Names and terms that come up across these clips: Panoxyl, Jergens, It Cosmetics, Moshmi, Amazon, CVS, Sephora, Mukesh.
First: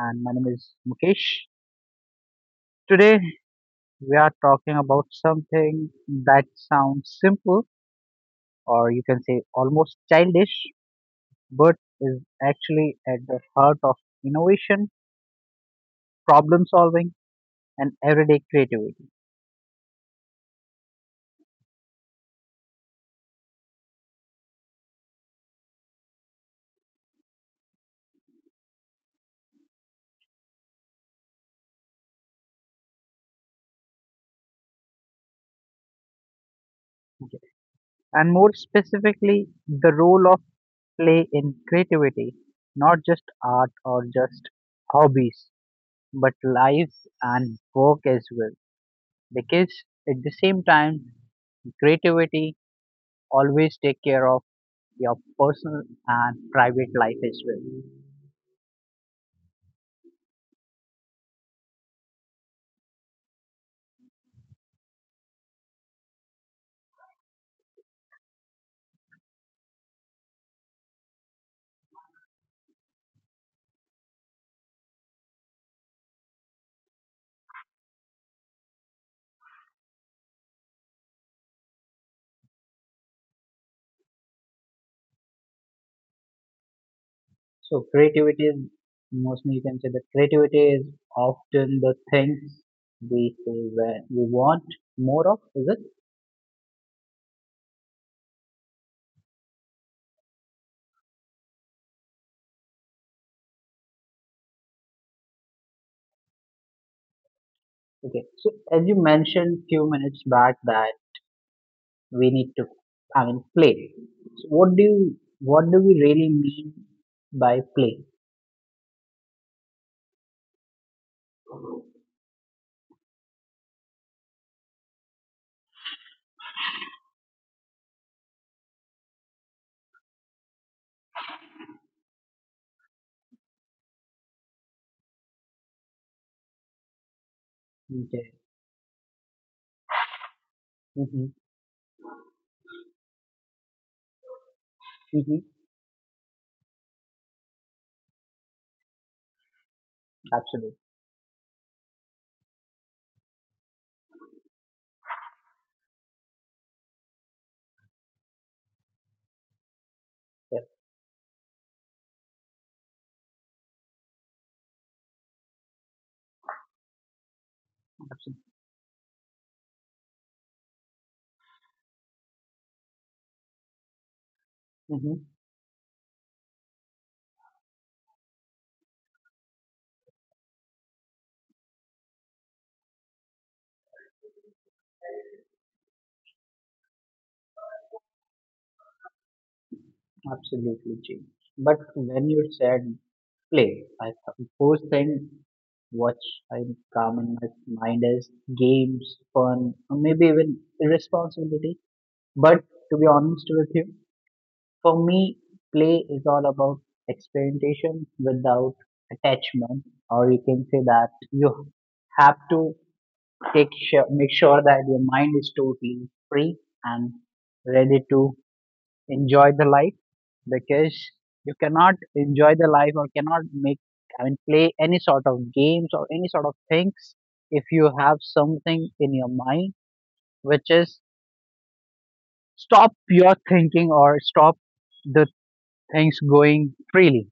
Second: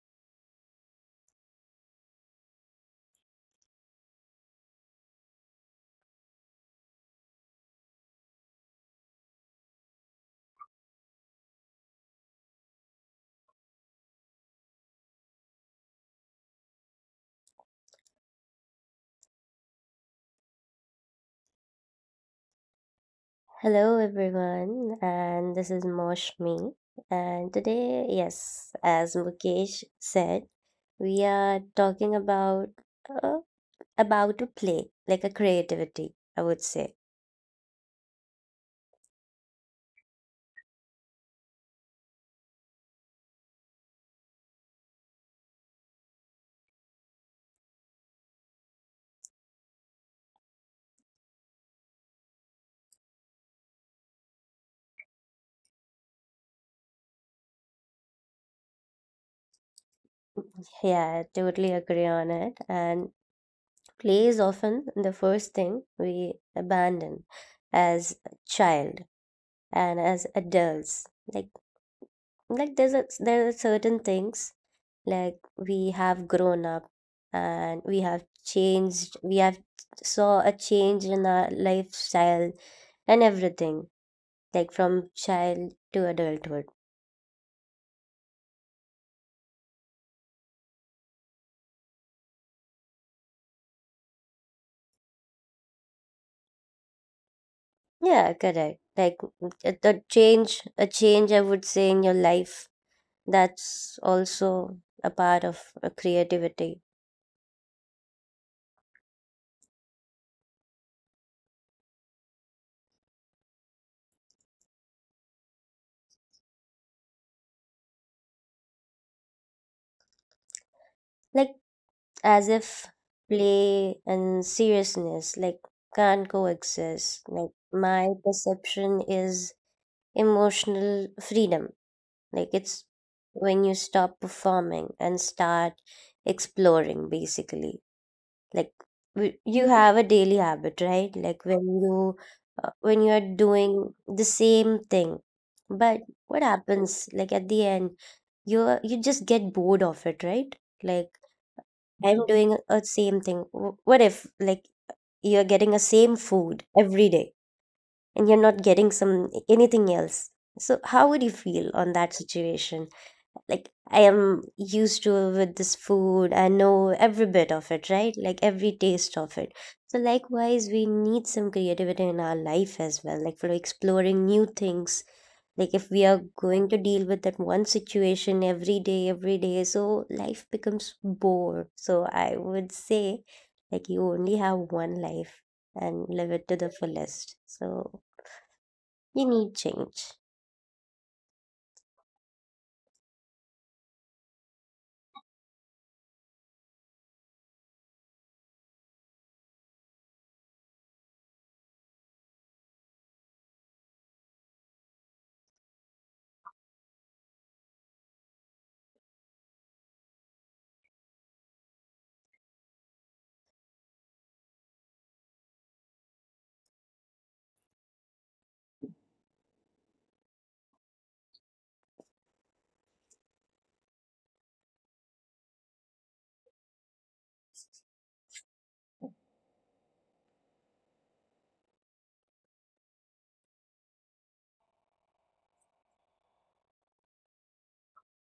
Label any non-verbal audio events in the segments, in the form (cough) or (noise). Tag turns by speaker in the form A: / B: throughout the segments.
A: And my name is Mukesh. Today, we are talking about something that sounds simple, or you can say almost childish, but is actually at the heart of innovation, problem solving, and everyday creativity.
B: Hello, everyone, and this is Moshmi. And today, yes, as Mukesh said, we are talking uh, about a play, like a creativity, I would say.
A: And more specifically, the role of play in creativity, not just art or just hobbies, but lives and work as well, because at the same time creativity always take care of your personal and private life as well.
B: Yeah, I totally agree on it. And play is often the first thing we abandon as a child and as adults. Like there's there are certain things like we have grown up and we have changed, we have saw a change in our lifestyle and everything, like from child to adulthood.
A: So creativity is mostly, you can say that creativity is often the things we say where we want more of, is it?
B: Yeah, correct. Like a change, a change, I would say, in your life. That's also a part of a creativity.
A: Okay, so as you mentioned few minutes back that we need to, play. So what do we really mean by play?
B: Like, as if play and seriousness, like, can't coexist. Like, my perception is emotional freedom. Like, it's when you stop performing and start exploring, basically. Like,
A: Okay.
B: you have a daily habit, right? Like
A: Mm-hmm.
B: when you are doing the same thing, but what
A: Mm-hmm.
B: happens? Like at the end, you just get bored of it, right? Like,
A: Absolutely.
B: I'm, mhm, doing a same thing. What if, like, you're getting a same food every day? And you're not getting some, anything else, so how would you
A: Yeah.
B: feel on that situation? Like, I am used to with this food. I know every bit of it, right? Like every taste of
A: Absolutely.
B: it. So likewise, we need some creativity in our life as well, like for exploring new things. Like if we are
A: Mm-hmm.
B: going to deal with that one situation every day, so life becomes bore. So I would say, like you only have one life and live it to the fullest. So you need change.
A: Absolutely, Jane. But when you said play, I first thing what I come in my mind is games, fun, or maybe even irresponsibility. But to be honest with you, for me, play is all about experimentation without attachment, or you can say that you have to take sure, make sure that your mind is totally free and ready to enjoy the life, because you cannot enjoy the life or cannot make, play any sort of games or any sort of things if you have something in your mind which is stop your thinking or stop the things going freely.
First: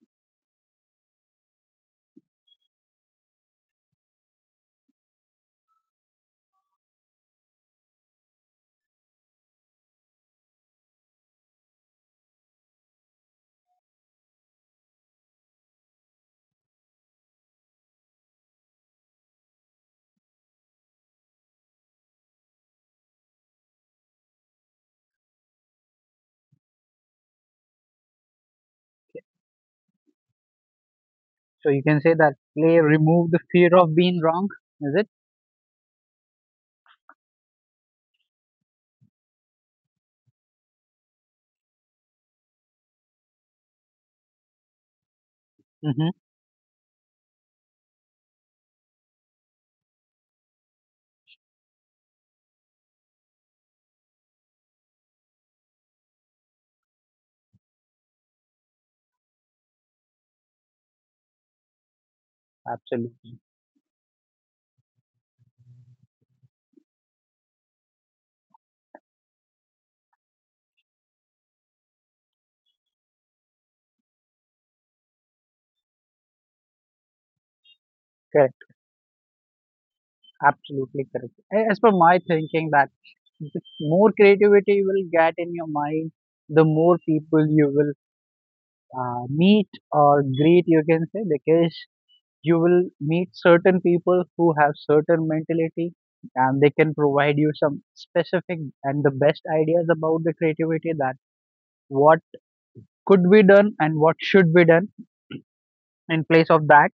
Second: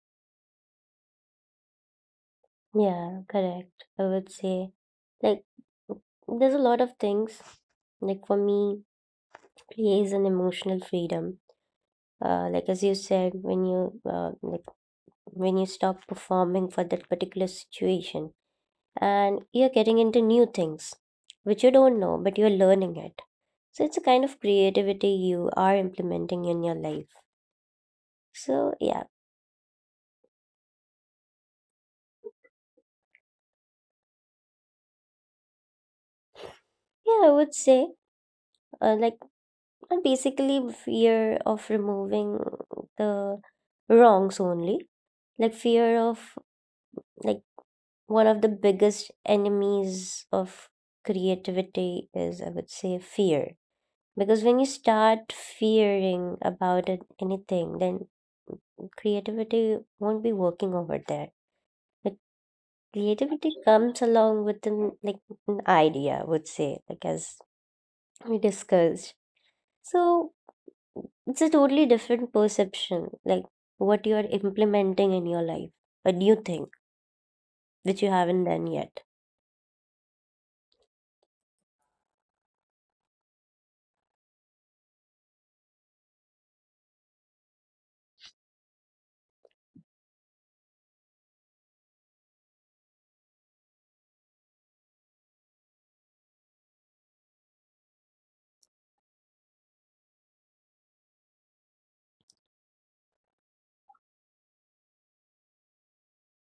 B: Yeah, correct. I would say, like, there's a lot of things. Like for me, play is an emotional freedom. Like as you said, when you, like when you stop performing for that particular situation, and you're getting into new things, which you don't know, but you're learning it. So it's a kind of creativity you are implementing in your life. So yeah,
A: So you can say that play remove the fear of being wrong, is it?
B: yeah, I would say, like, and basically fear of removing the wrongs only. Like fear
A: Mm-hmm.
B: of, like, one of the biggest enemies of creativity is, I would say, fear. Because when you start fearing about it, anything, then creativity won't be working over there. But
A: Absolutely
B: creativity comes along with an, like, an idea, I would say, like as we discussed. So it's a totally different perception, like what you are implementing in your life, a new thing which you
A: correct.
B: haven't done yet.
A: Absolutely correct. As per my thinking that the more creativity you will get in your mind, the more people you will meet or greet, you can say, because you will meet certain people who have certain mentality and they can provide you some specific and the best ideas about the creativity, that what could be done and what should be done in place of that.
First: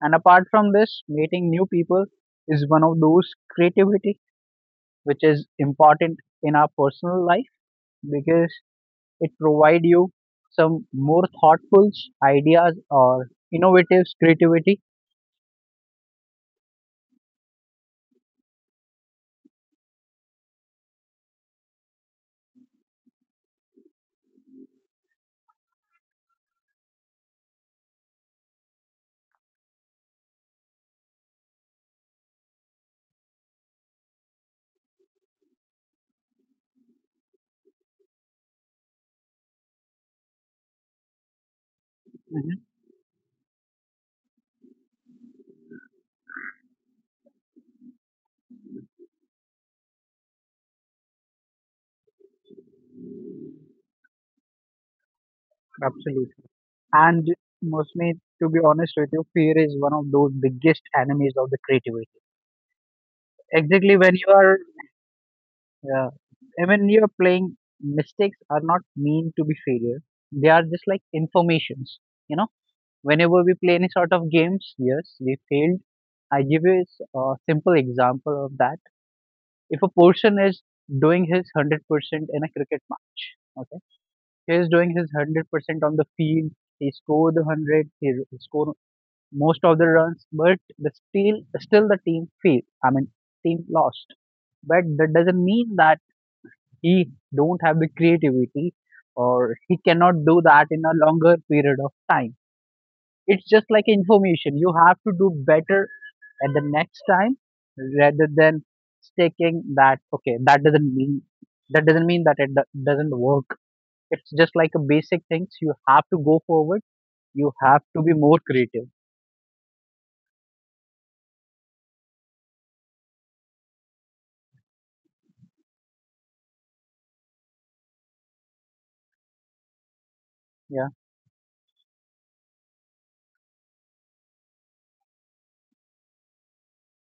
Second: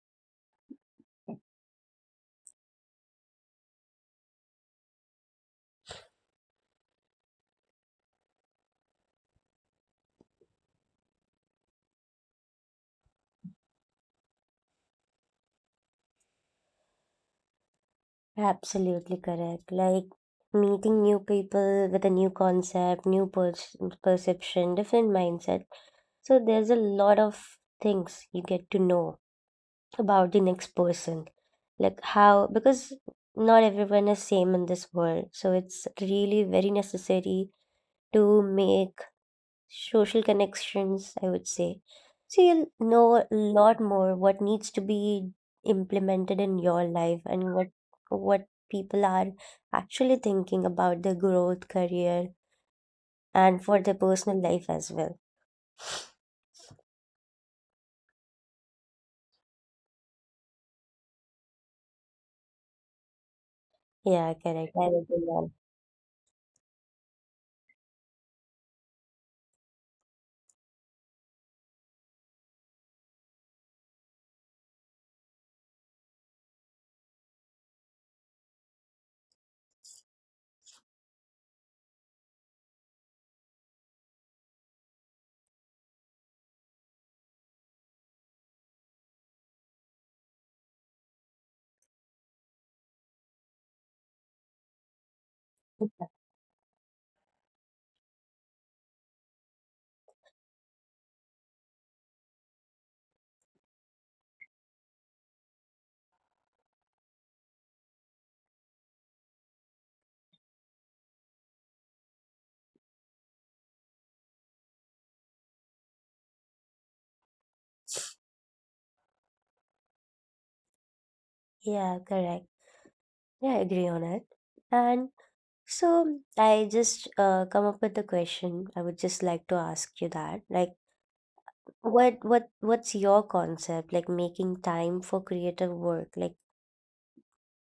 A: And apart from this, meeting new people is one of those creativity which is important in our personal life, because it provide you some more thoughtful ideas or innovative creativity.
B: Absolutely correct. Like meeting new people with a new concept, new perception, different mindset. So there's a lot of things you get to know about the next person. Like how, because not everyone is same in this world. So it's really very necessary to make social connections, I would say. So you'll know a lot more what needs to be implemented in your life and what people are actually thinking about their growth, career, and for their personal life as well.
A: Absolutely. And Musme, to be honest with you, fear is one of those biggest enemies of the creativity. Exactly
B: Yeah,
A: when you
B: correct. I
A: are,
B: agree on.
A: uh, I mean, you are playing, mistakes are not mean to be failure. They are just like informations. You know, whenever we play any sort of games, yes, we failed. I give you a a simple example of that. If a person is doing his 100% in a cricket match, okay, he is doing his 100% on the field, he scored the 100, score most of the runs, but the still the team failed. I mean, team lost. But that doesn't mean that he don't have the creativity or he cannot do that in a longer period of time. It's just like information. You have to do better at the next time rather than taking that, okay, that doesn't mean, that it doesn't work. It's just like a basic things, you have to go forward, you have to be more creative.
B: Yeah, correct. Yeah, I agree on it. And so I just come up with a question. I would just like to ask you that, like,
A: Yeah.
B: what what's your concept, like, making time for creative work? Like,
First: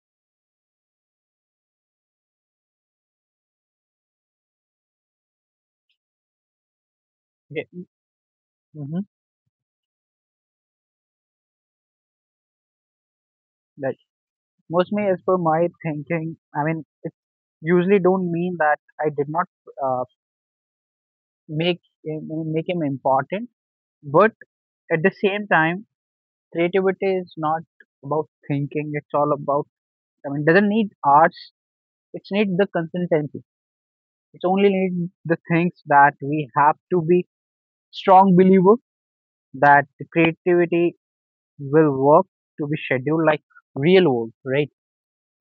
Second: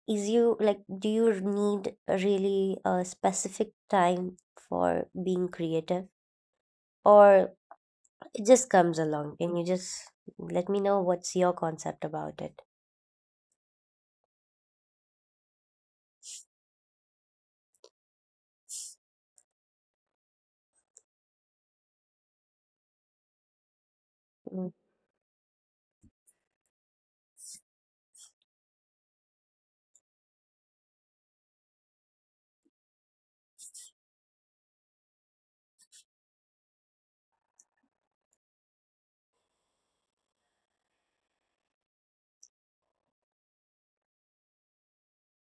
B: is you, like, do you need a really a specific time for being creative, or
A: Yeah.
B: it just comes
A: Hmm.
B: along? Can you just let me know what's your concept about it?
A: Mostly, as per my thinking, I mean, it usually don't mean that I did not uh, make him, make him important, but
B: Mm.
A: at the same time, creativity is not about thinking. It's all about, I mean, doesn't need arts. It's need the consistency. It's only need the things that we have to be strong believer that the creativity will work, to be scheduled like real world, right?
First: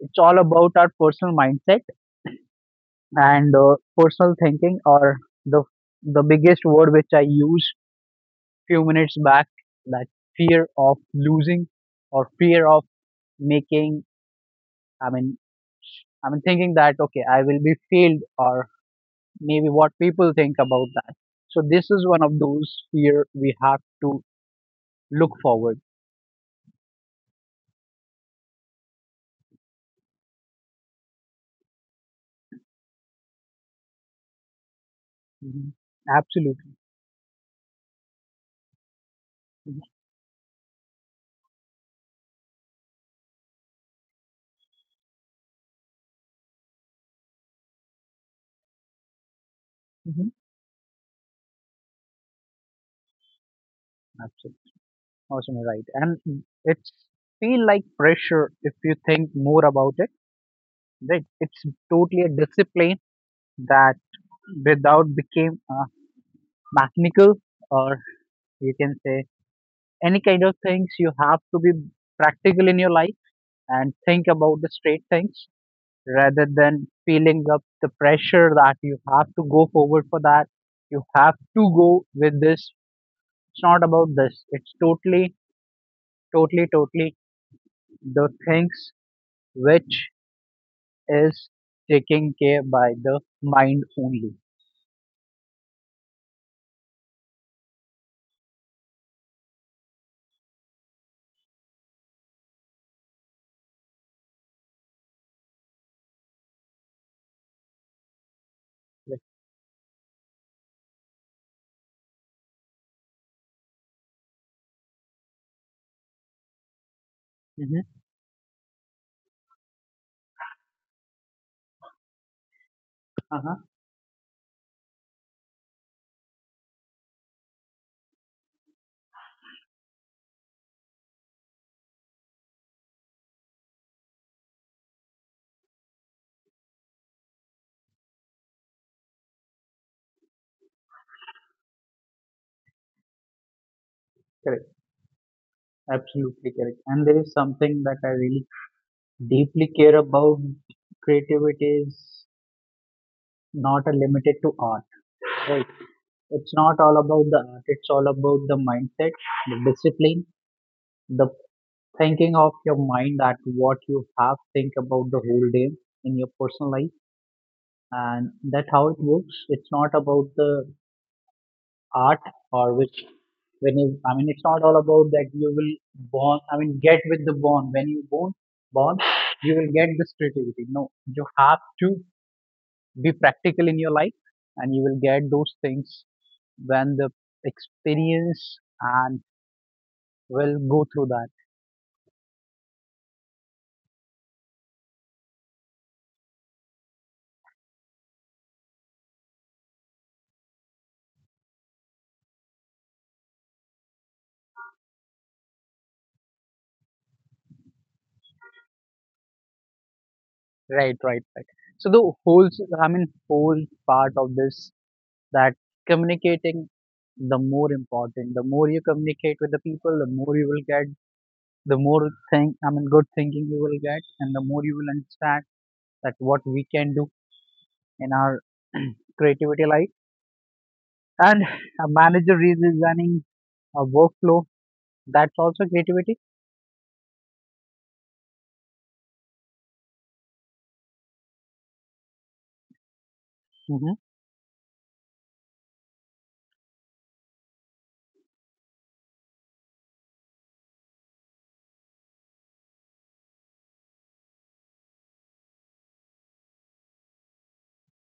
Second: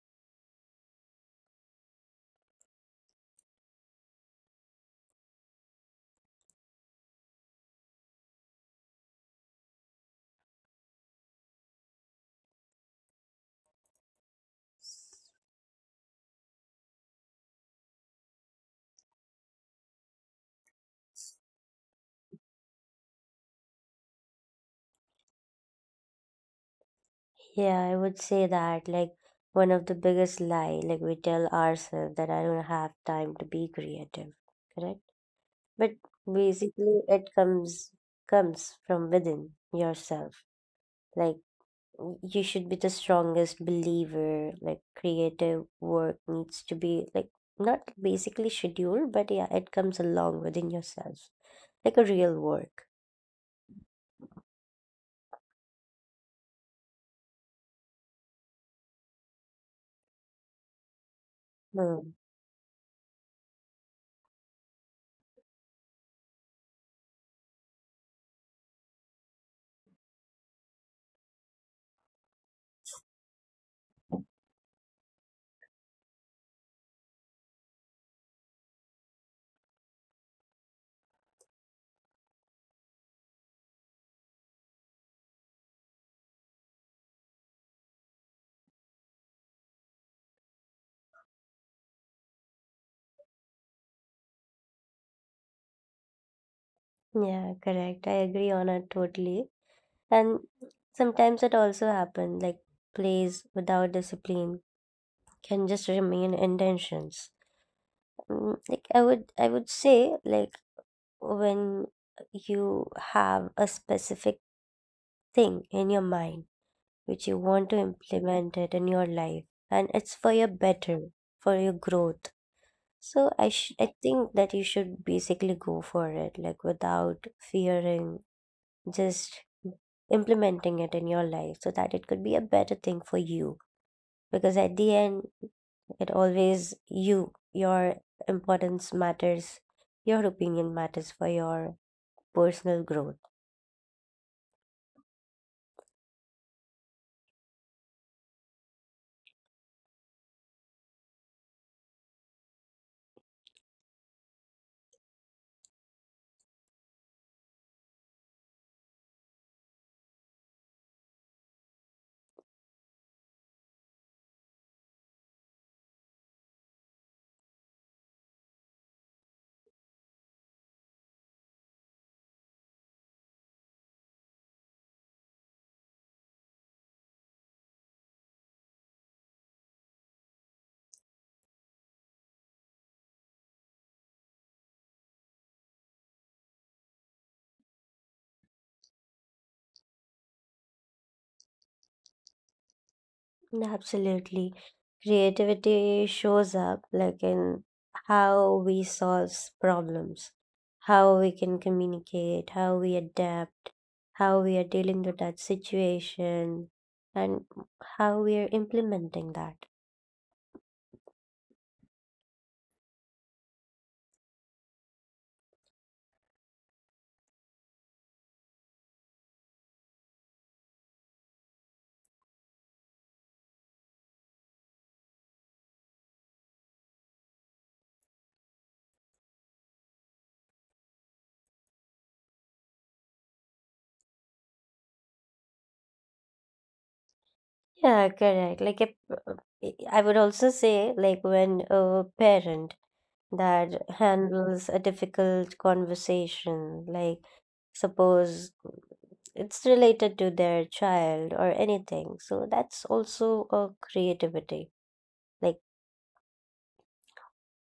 A: It's all about our personal mindset and personal thinking or the the biggest word which I used few minutes back, that fear of losing or fear of making, i mean I mean thinking that, okay, I will be failed or maybe what people think about that. So this is one of those fear we have to look forward.
B: Yeah, I would say that, like, one of the biggest lie, like, we tell ourselves that I don't have time to be creative, correct?
A: Mhm.
B: But
A: Absolutely.
B: basically it comes, comes from within yourself. Like, you should be the strongest believer, like creative work needs to be, like, not basically scheduled, but yeah, it comes
A: Mm-hmm.
B: along within yourself, like a real work.
A: Absolutely. Awesome, right? And it's feel like pressure if you think more about it, right? It's
B: Hmm.
A: totally a discipline that without became mechanical or, you can say, any kind of things you have to be practical in your life and think about the straight things rather than feeling up the pressure that you have to go forward for that, you have to go with this. It's not about this, it's totally the things which is taken care by the mind only.
B: Yeah, correct, I agree on it totally. And sometimes it also happens, like, plays without discipline can just remain intentions. Mm, like, I would say, like, when you have a specific thing in your mind which you want to
A: Mhm.
B: implement it in your life, and it's for your better, for your growth, so
A: Uh-huh.
B: I think that you should basically go for it, like without fearing, just implementing it in your life, so that it could be a better thing for you. Because at the end, it always you, your importance matters, your opinion matters for your personal growth.
A: Correct. Absolutely correct. And there is something that I really deeply care about. Creativity is not a limited to art, right? It's not all about the art. It's all about the mindset, the discipline, the thinking of your mind, that what you have think about the whole day in your personal life, and that how it works. It's not about the art or which when you, I mean, it's not all about that you will born, I mean, get with the born when you born born you will get this creativity, no, you have to be practical in your life and you will get those things when the experience and will go through that.
B: Absolutely. Creativity shows up, like, in how we solve problems, how we can communicate, how we adapt, how we are dealing with that situation, and how we are implementing that.
A: Right, right, right. So the whole, I mean, whole part of this, that communicating the more important, the more you communicate with the people the more you will get, the more thing, I mean good thinking you will get, and the more you will understand that what we can do in our (clears throat) creativity life. And a manager redesigning a workflow, that's also creativity.
B: Yeah, correct. Like a, I would also say, like, when a parent that
A: Hmm.
B: handles a difficult conversation, like, suppose it's related to their child or anything. So that's also a creativity. Like,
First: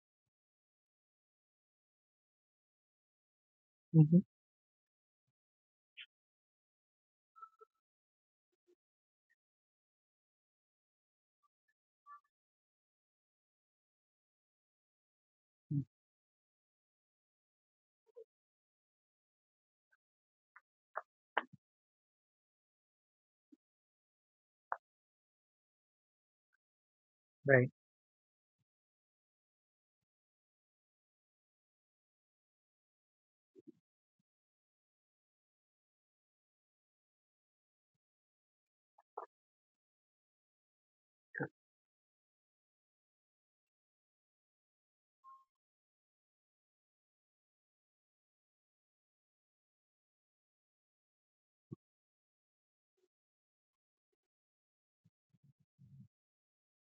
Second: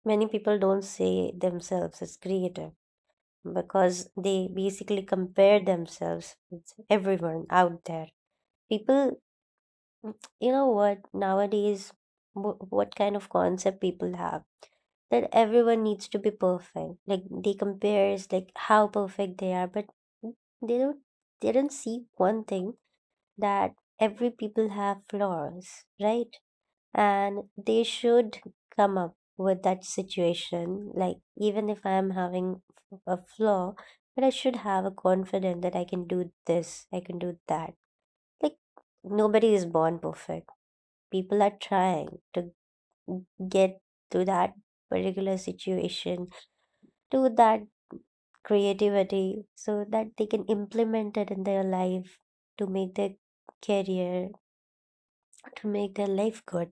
B: many people don't say themselves as creative because
A: Hmm.
B: they basically compare themselves with everyone out there. People, you know what, nowadays, what kind of concept people have that everyone needs to be perfect. Like they compares like how perfect they are, but they don't they don't see one thing, that every people have flaws, right?
A: Right.
B: And they should come up with that situation. Like, even if I'm having a flaw, but I should have a confidence that I can do this, I can do that. Like, nobody is born perfect. People are trying to get to that particular situation, to that creativity, so that they can implement it in their life to make their career, to make their life good.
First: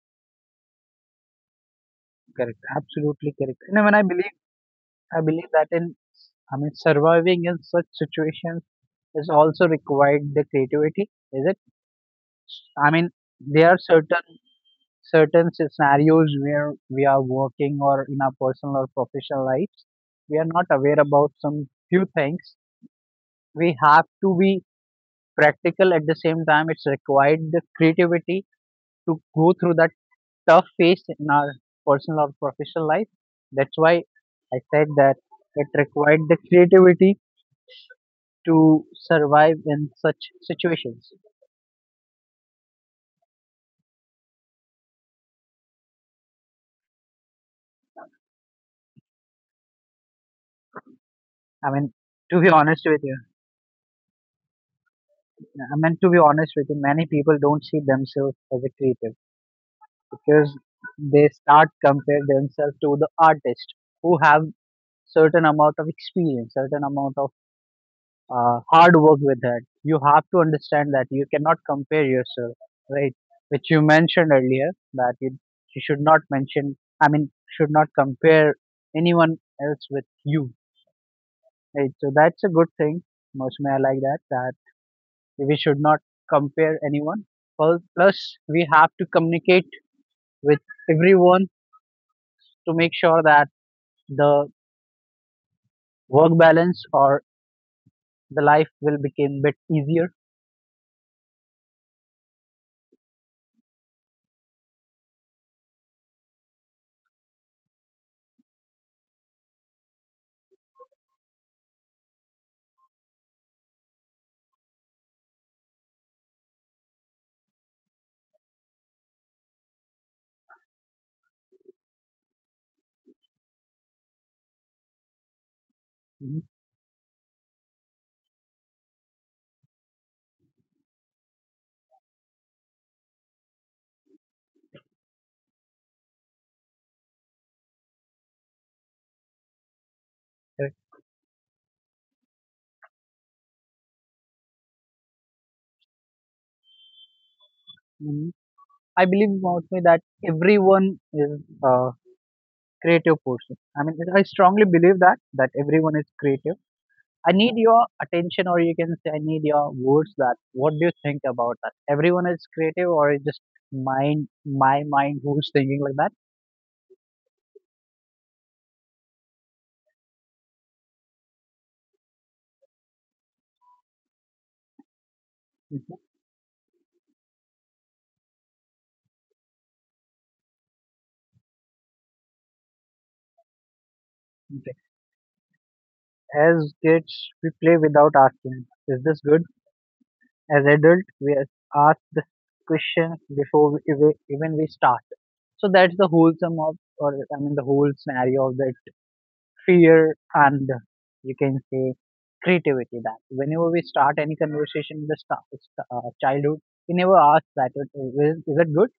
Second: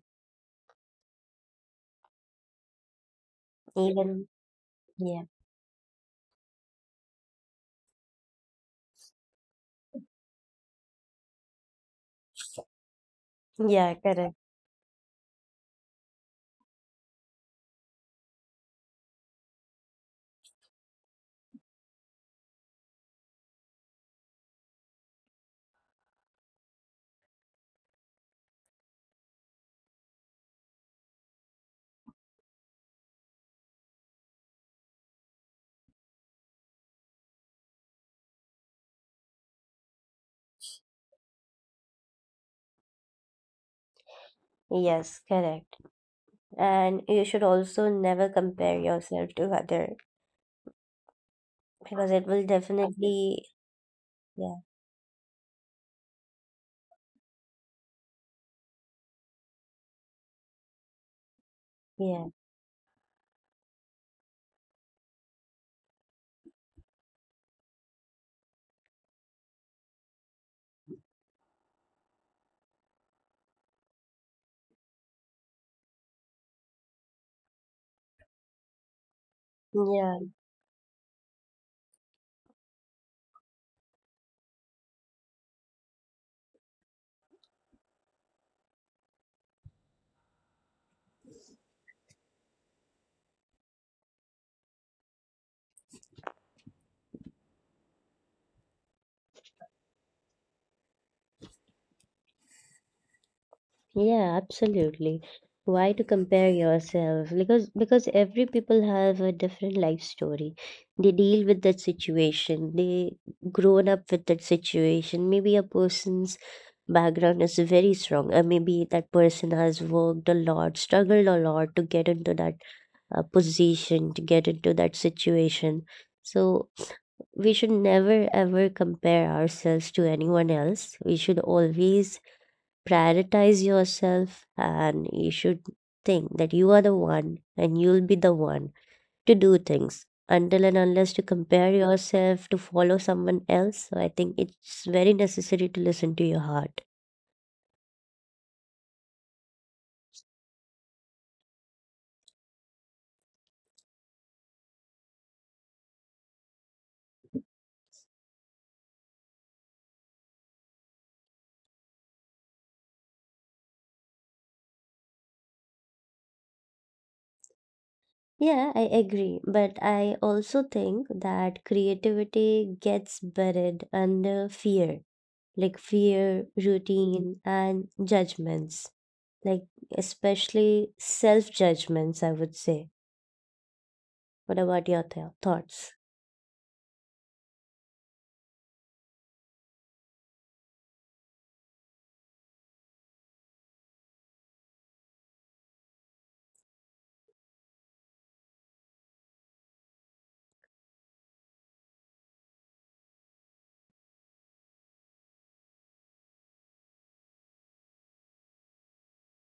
A: Correct. Absolutely correct. And when I
B: Even,
A: believe,
B: yeah,
A: I believe that in, I mean, surviving in such situations is also required the creativity, is it? I mean, there are
B: yeah, correct.
A: certain scenarios where we are working or in our personal or professional lives, we are not aware about some few things, we have to be practical. At the same time, it's required the creativity to go through that tough phase in our personal or professional life. That's why I said that it required the creativity to survive in such situations.
B: Yes, correct. And you should also never compare yourself to other,
A: i
B: because
A: mean
B: it will
A: to be honest with
B: definitely,
A: you
B: yeah,
A: I mean, to be honest with you, many people don't see themselves as a creative because they start
B: yeah,
A: compare themselves to the artist who have certain amount of experience, certain amount of hard work. With that, you have to understand that you cannot compare yourself, right, which you mentioned earlier, that you should not mention I mean should not compare anyone else
B: yeah.
A: with you, right? So that's a good thing. Mostly I like that, that we should not compare anyone. Well, plus we have to communicate with everyone to make sure that the work balance or the life will become bit easier.
B: Yeah, absolutely. Why to compare yourself? Because every people have a different life story. They deal with that situation. They grown up with that situation. Maybe a person background is very strong. Maybe that person has worked a lot, struggled a lot to get into that position, to get into that situation.
A: Hmm.
B: So we should never ever compare ourselves to anyone else. We should always prioritize yourself, and you should think that you are the one and you'll be the one to do things, until and
A: Correct.
B: unless you compare yourself to follow someone else. So I think it's very necessary to listen to your heart.
A: Hmm. I believe about me that everyone is a creative person. I mean, I strongly believe that everyone is creative. I need your attention, or you can say, I need your words, that what do you think about that? Everyone is creative, or is just mind, my mind who's thinking like that?
B: Yeah, I agree. But I also think that creativity gets buried under fear, like
A: Mhm.
B: fear, routine, and judgments, like especially self judgments, I would say. What about your
A: Okay.
B: thoughts?
A: As kids, we play without asking, is this good? As adults, we are asked the questions before we, even we start. So that's the whole sum of, or I mean, the whole scenario of that fear and, you can say, creativity. That whenever we start any conversation in the childhood, we never ask that is it good.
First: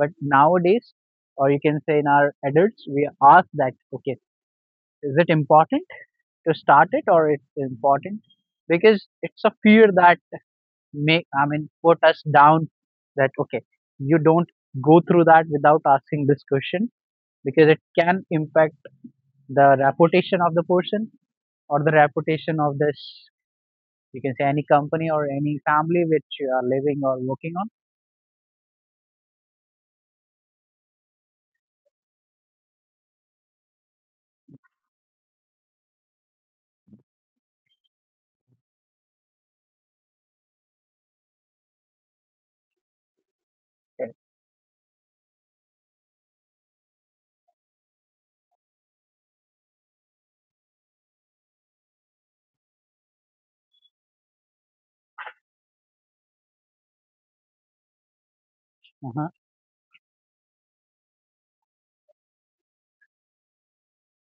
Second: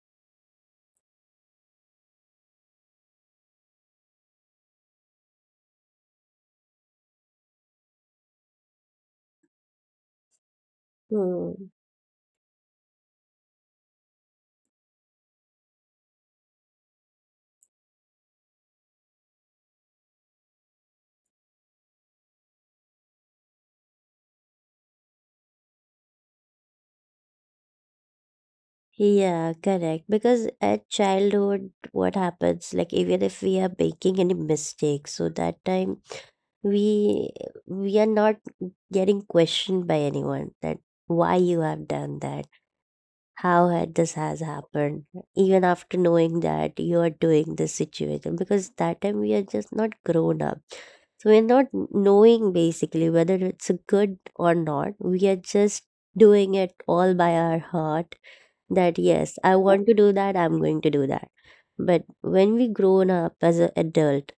A: But nowadays, or you can say in our adults, we ask that, okay, is it important to start it, or it's important, because it's a fear that make, I
B: Hmm.
A: mean, put us down, that, okay, you don't go through that without asking this question, because it can impact the reputation of the person or the reputation of this, you can say, any company or any family which you are living or working on.
B: Yeah, correct. Because at childhood, what happens, like, even if we are making any mistakes, so that time we we are not getting questioned by anyone that why you have done that, how had this
A: Correct.
B: has happened, even after knowing that you are doing this situation. Because that time we are just not grown up, so we're not knowing basically whether it's a good or not. We are just doing it all by our heart, that yes,
A: Uh-huh.
B: I want to do that, I'm going to do that. But when we grown up as an adult,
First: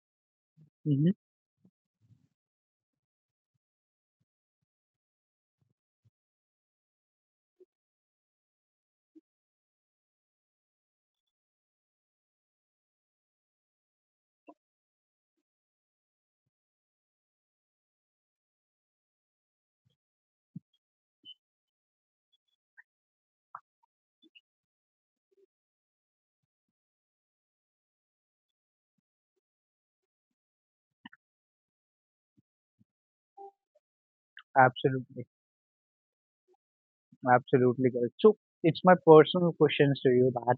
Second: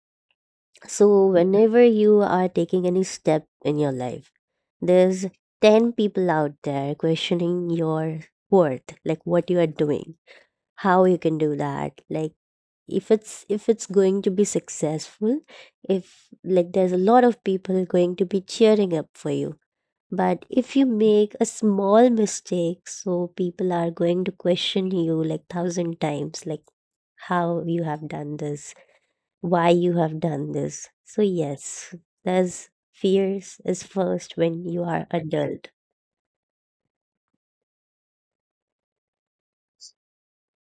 A: Hmm.
B: so, whenever you are taking any step in your life, there's 10 people out there questioning your worth, like what you are doing, how you can do that. Like, if it's going to be successful, if, like, there's a lot of people going to be cheering up for you. But if you make a small mistake, so people are going to question you like thousand times, like how you have done this, why you have done this. So yes, there's fears is first when you are
A: Absolutely.
B: adult.
A: Absolutely correct. So it's my personal questions to you, that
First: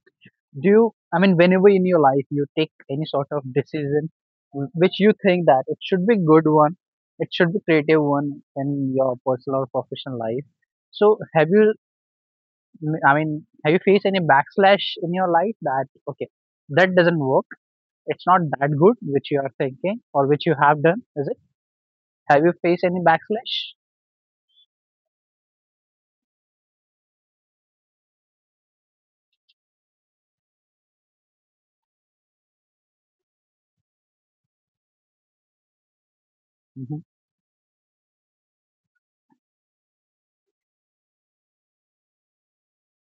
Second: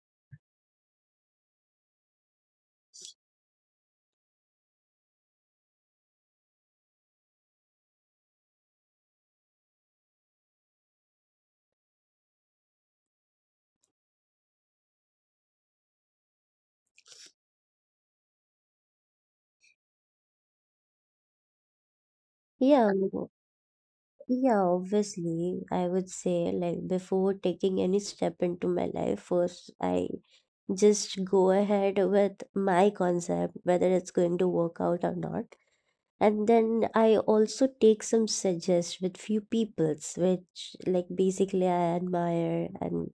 A: do you, I mean, whenever in your life you take any sort of decision, which you think that it should be good one, it should be creative one, in your personal or professional life, so have you, I mean, have you faced any backslash in your life, that, okay, that doesn't work, it's not that good which you are thinking or which you have done, is it? Have you
B: Yeah,
A: faced any backslash?
B: yeah, obviously. I would say, like, before taking any step into my life, first I just go ahead with my concept, whether it's going to work out or not. And then
A: Hmm.
B: I also take some suggest with few peoples, which, like, basically I admire, and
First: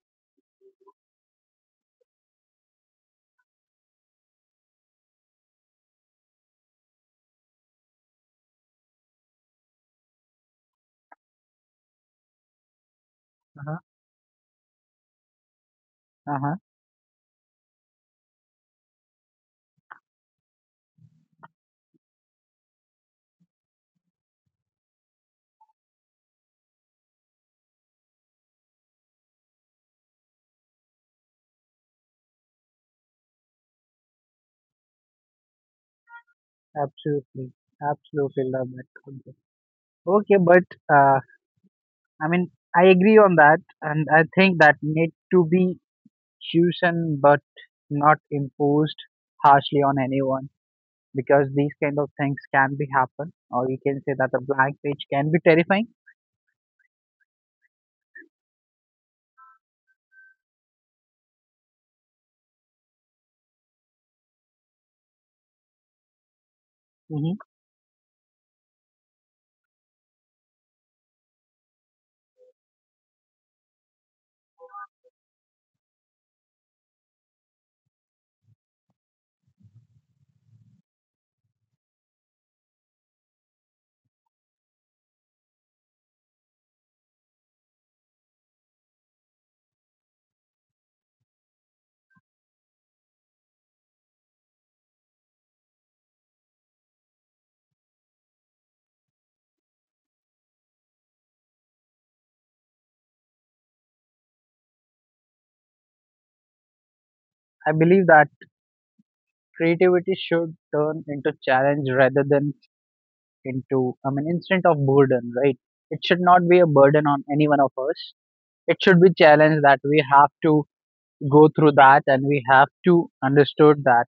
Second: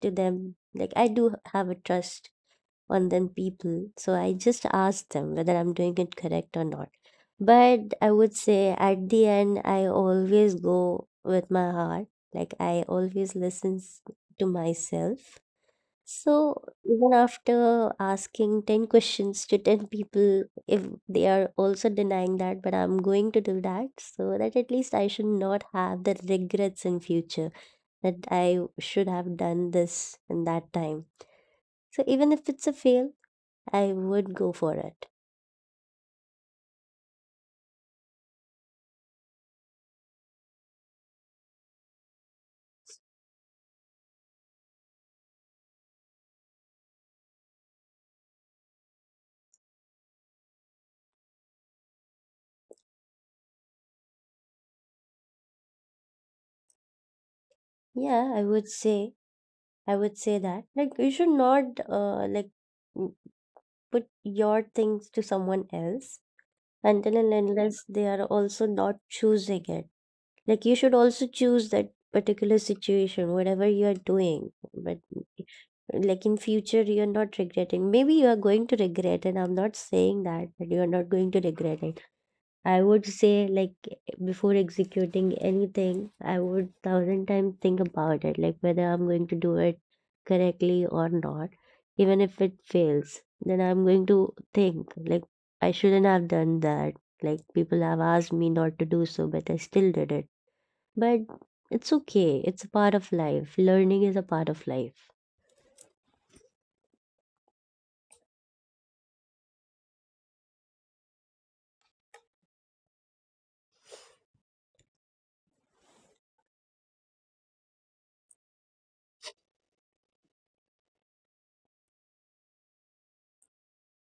B: to them, like, I do have a trust on them people. So I just ask them whether I'm doing it correct or not. But I would say at the end, I always go with my heart. Like, I always
A: Uh-huh.
B: listen to myself.
A: Uh-huh.
B: So even after asking 10 questions to 10 people, if they are also denying that, but I'm going to do that, so that at least I should not have the regrets in future that I should have done this in that time. So even if it's a fail, I would go for it.
A: Absolutely. Absolutely love that concept. Okay, but I mean, I agree on that, and I think that need to be chosen but not imposed harshly on anyone, because these kind of things can be happen, or you can say that a blank page can be terrifying.
B: Yeah, I would say, I would say that, like, you should not, uh, like, w- put your things to someone else until and
A: Hmm.
B: unless they are also not choosing it. Like, you should also choose that particular situation, whatever you are doing. But, like, in future you're not regretting. Maybe you are going to regret, and I'm not saying that, but you are not going to regret it. I would say, like, before executing anything, I would thousand times think about it, like whether I'm going to do it correctly or not. Even if it fails, then I'm going to think, like, I shouldn't have done that. Like, people have asked me not to do so, but I still did it. But it's okay, it's a part of life. Learning is a part of life.
A: I believe that creativity should turn into challenge rather than into, I mean, instant of burden, right? It should not be a burden on any one of us. It should be challenge that we have to go through that, and we have to understood that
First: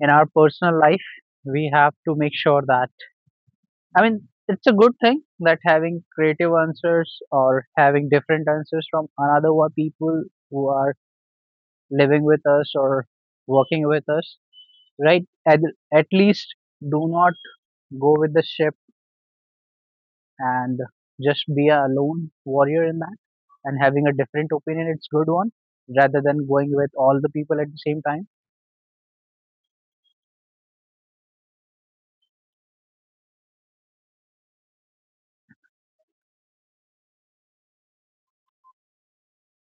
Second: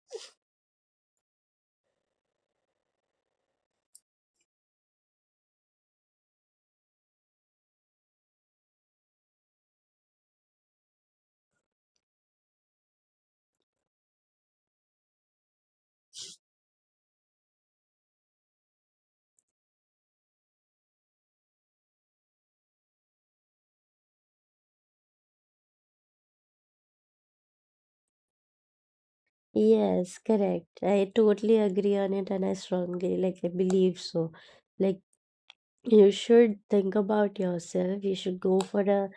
A: in our personal life, we have to make sure that, it's a good thing that having creative answers or having different answers from people who are living with us or working with us, right? At least do not go with the ship and just be a lone warrior in that, and having a different opinion it's good one rather than going with all the people at the same time.
B: Yes, correct. I totally agree on it and I strongly, like, I believe so. Like, you should think about yourself. You should go for a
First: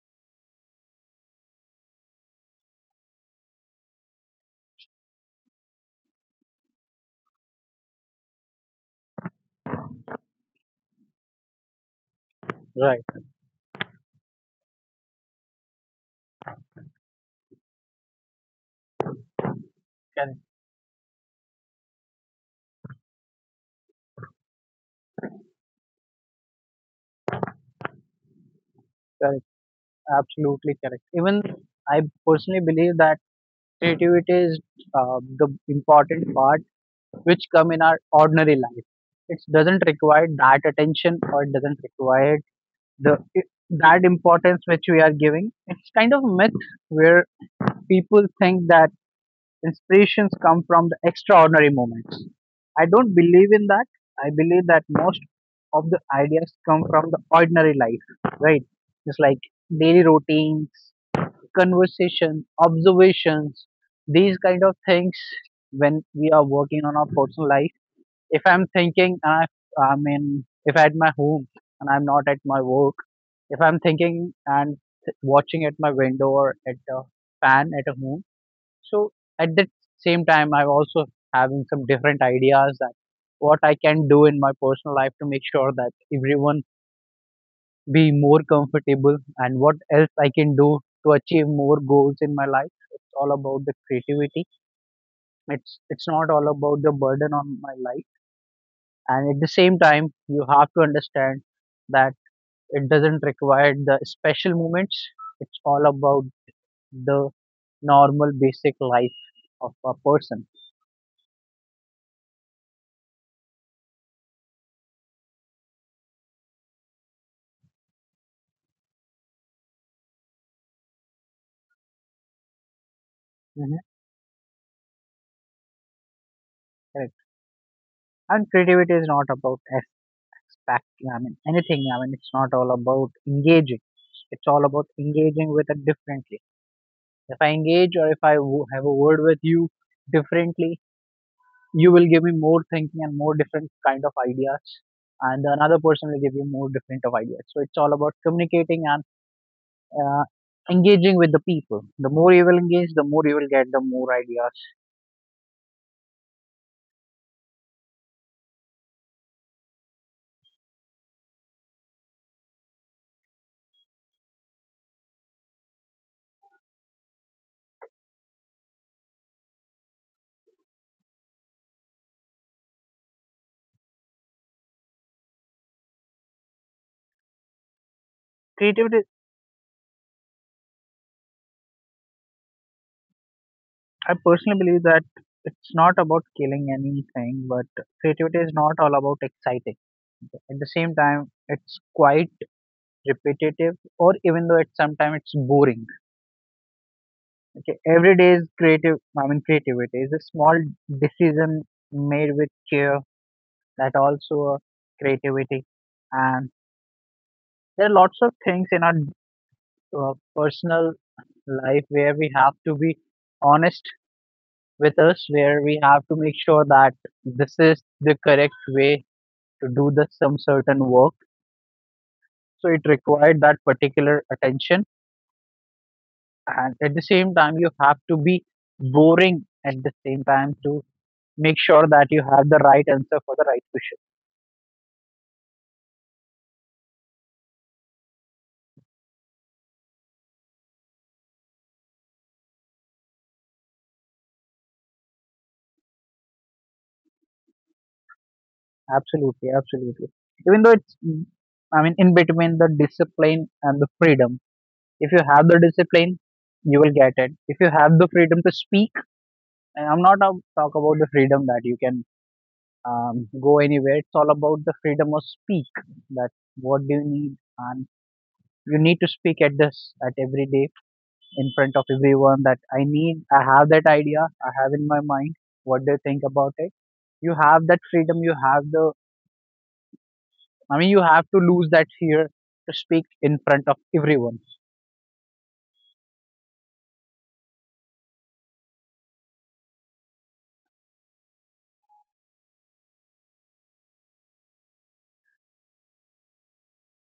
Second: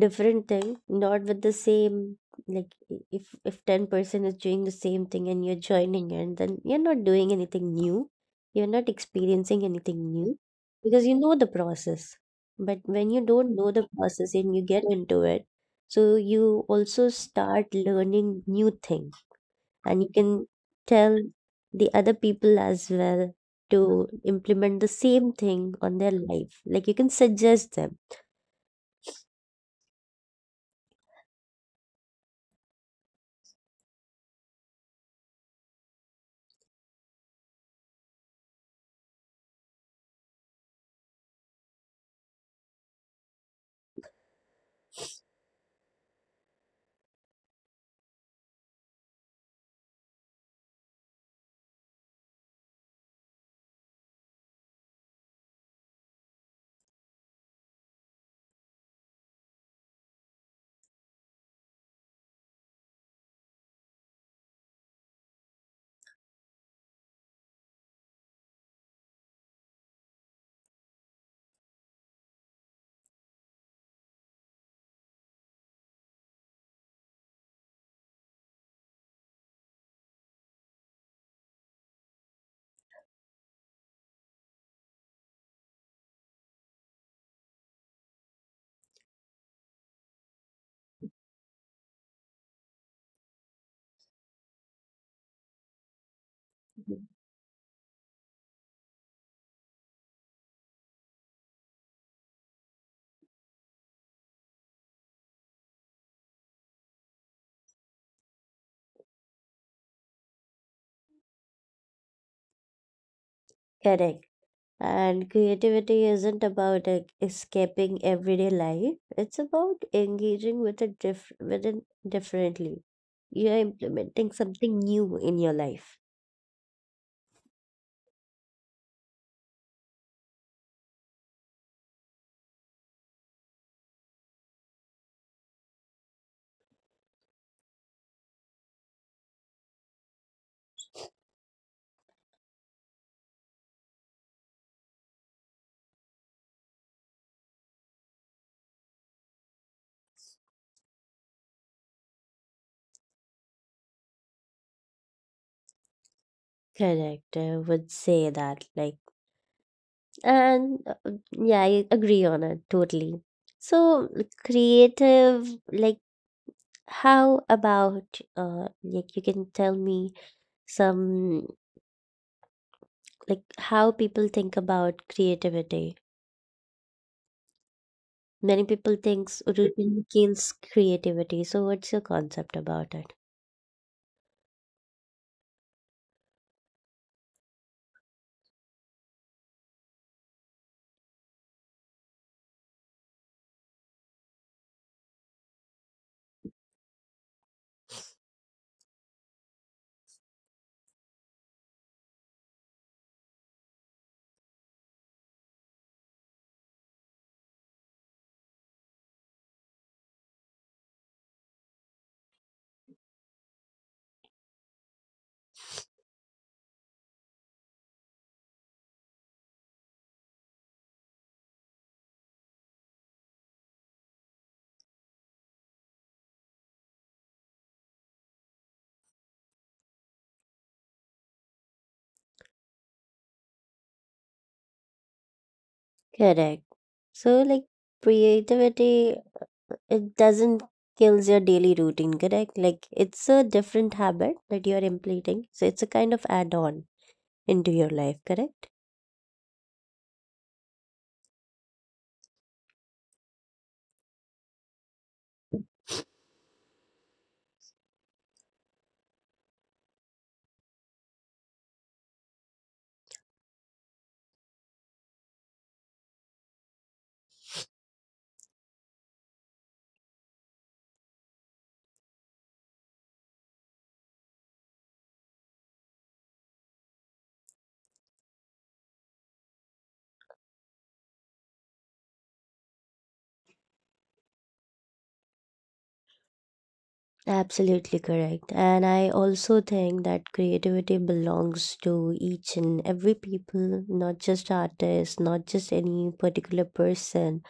B: different thing, not with the same. Like if 10 person is doing the same thing and you're joining in, then you're not doing anything new. You're not experiencing anything new, because you know the process. But when you
A: Right.
B: don't know the process and you get into it, so you also start learning new things, and you can
A: Correct.
B: tell the other people as well to implement the same thing on their life. Like, you can suggest them.
A: Correct, absolutely correct. Even I personally believe that creativity is the important part which come in our ordinary life. It doesn't require that attention, or it doesn't require the it- that importance which we are giving. It's kind of a myth where people think that inspirations come from the extraordinary moments. I don't believe in that. I believe that most of the ideas come from the ordinary life, right? Just like daily routines, conversation, observations, these kind of things when we are working on our personal life. If I'm thinking, and if at my home and I'm not at my work, if I'm thinking and watching at my window or at a fan at a home, so at the same time, I'm also having some different ideas that what I can do in my personal life to make sure that everyone be more comfortable, and what else I can do to achieve more goals in my life. It's all about the creativity. It's not all about the burden on my life. And at the same time, you have to understand that it doesn't require the special moments. It's all about the normal basic life of a person.
B: Correct. And creativity isn't about escaping everyday life. It's about engaging with it with it differently. You're
A: Hmm.
B: implementing something new in your life.
A: Correct. And creativity is not about expect. I mean anything. I mean it's not all about engaging. It's all about engaging with it differently. If I engage, or if I have a word with you differently, you will give me more thinking and more different kind of ideas, and another person will give you more different of ideas. So it's all about communicating and uh, engaging with the people. The more you will engage, the more you will get the more ideas.
B: Correct. I would say that. Like, and yeah, I agree on it totally. So like, creative, like, how about like, you can tell me some, like, how people think about creativity? Many people
A: Creativity,
B: thinks routine kills creativity. So what's your concept about it?
A: I personally believe that it's not about killing anything, but creativity is not all about exciting. At the same time, it's quite repetitive, or even though it's sometimes it's boring. Okay, every day's creative, I mean, creativity is a small decision made with care, that also a creativity. And there are lots of things in our personal life where we have to be honest with us, where we have to make sure that this is the correct way to do the some certain work. So it required that particular attention, and at the same time, you have to be boring at the same time too, make sure that you have the right answer for the right question.
B: Correct. So like, creativity, it doesn't kills your daily routine, correct? Like, it's a different habit that you're implementing. So it's a kind of add-on into your life, correct?
A: Absolutely, absolutely. Even though it's, I mean, in between the discipline and the freedom. If you have the discipline, you will get it. If you have the freedom to speak, and I'm not talk about the freedom that you can go anywhere. It's all about the freedom of speak. That what do you need, and you need to speak at this at every day in front of everyone. That I need. I have that idea. I have in my mind. What do you think about it? You have that freedom, you have the, I mean, you have to lose that fear to speak in front of everyone.
B: Absolutely correct. And I also think that creativity belongs to each and every people, not just artists, not just any particular person.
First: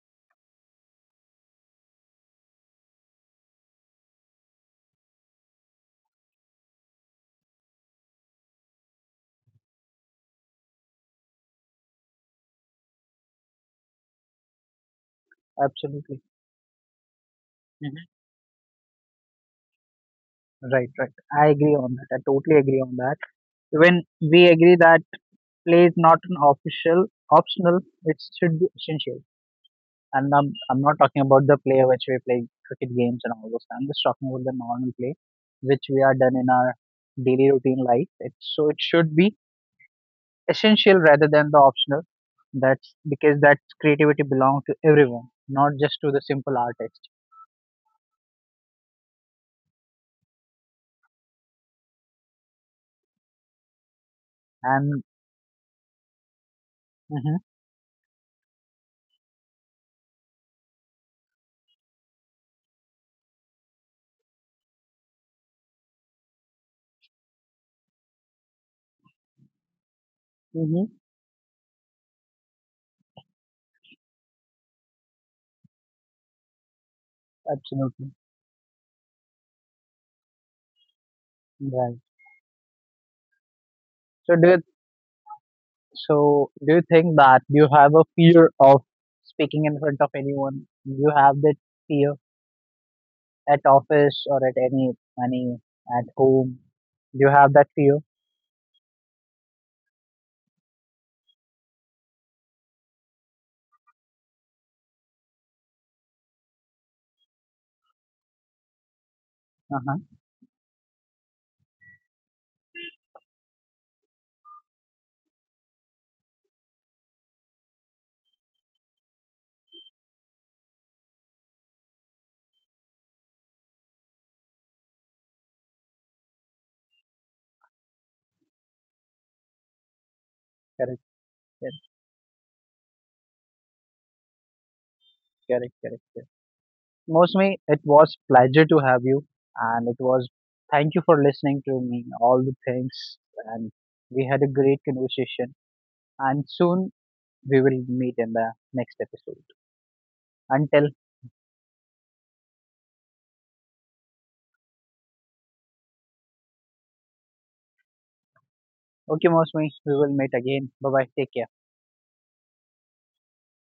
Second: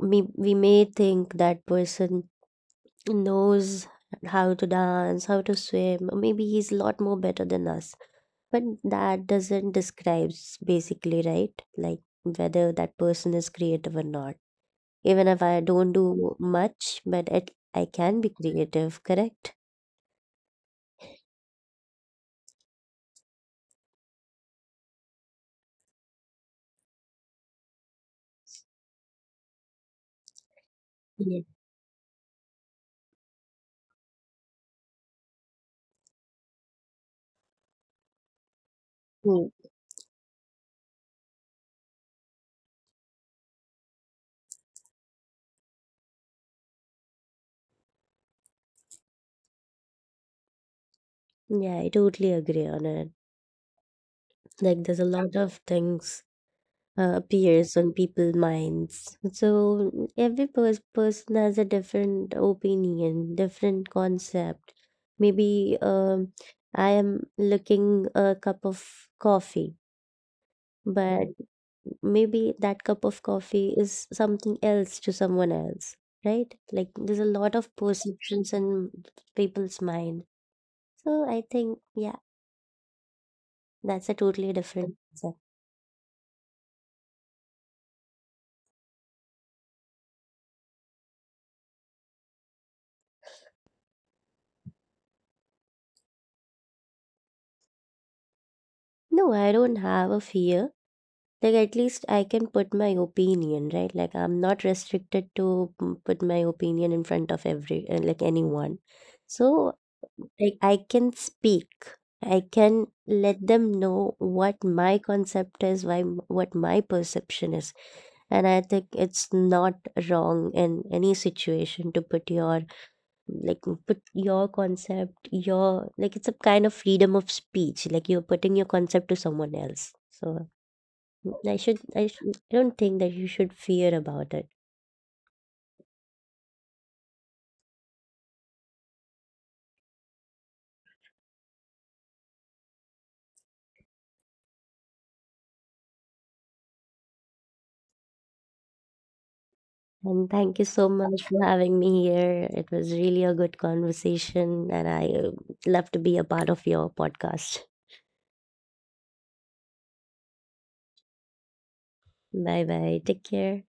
B: We may think that person knows how to dance, how to swim, or maybe he's a lot more better than us. But that doesn't describes basically, right? Like, whether that person is creative or not. Even if I don't
A: Absolutely.
B: do much, but it, I
A: Hmm.
B: can be creative, correct?
A: Right, right, I agree on that, I totally agree on that. When we agree that play is not an official optional, it should be essential. And I'm not talking
B: Yes.
A: about the play which we play cricket games and all those, I'm just talking about the normal play which we are done in our daily routine life it, so it should be essential rather than the optional. That's because that creativity belongs to everyone, not just to the simple artist.
B: Yeah, I totally agree on it. Like, there's a
A: And
B: lot of things
A: mhm,
B: appears on people's minds. So every person has a different opinion, different concept. Maybe I am looking a cup of coffee,
A: mhm,
B: but maybe that cup of coffee is something else to someone else, right? Like, there's a lot of
A: absolutely
B: perceptions in people's mind. So I think,
A: right.
B: yeah, that's a
A: So do
B: totally
A: you,
B: different.
A: so do you think that you have a fear of speaking in front of anyone? Do you have that fear at office or at any at home? Do you have that fear?
B: No, I don't have a fear. Like, at least I can put my opinion, right? Like, I'm not restricted to put my opinion in front of every, like, anyone. So,
A: Uh huh.
B: like, I can speak. I can let them know what my concept is, why, what my perception is. And I think it's not wrong in any situation to put your, like, put your concept, your, like, it's a kind of freedom of speech. Like, you're putting your concept to someone else. So,
A: Correct. Correct.
B: I don't think that you should fear about it.
A: Correct. Correct. Mostly, it was pleasure to have you, and it was, thank you for listening to me all the things, and we had a great conversation. And soon we will meet in the next episode.
B: And
A: Until
B: thank you so much for having me here. It was really a good conversation, and I love to be a part of your podcast.
A: okay, mostly, we will meet again. Bye bye. Take care.
B: Bye bye, take care.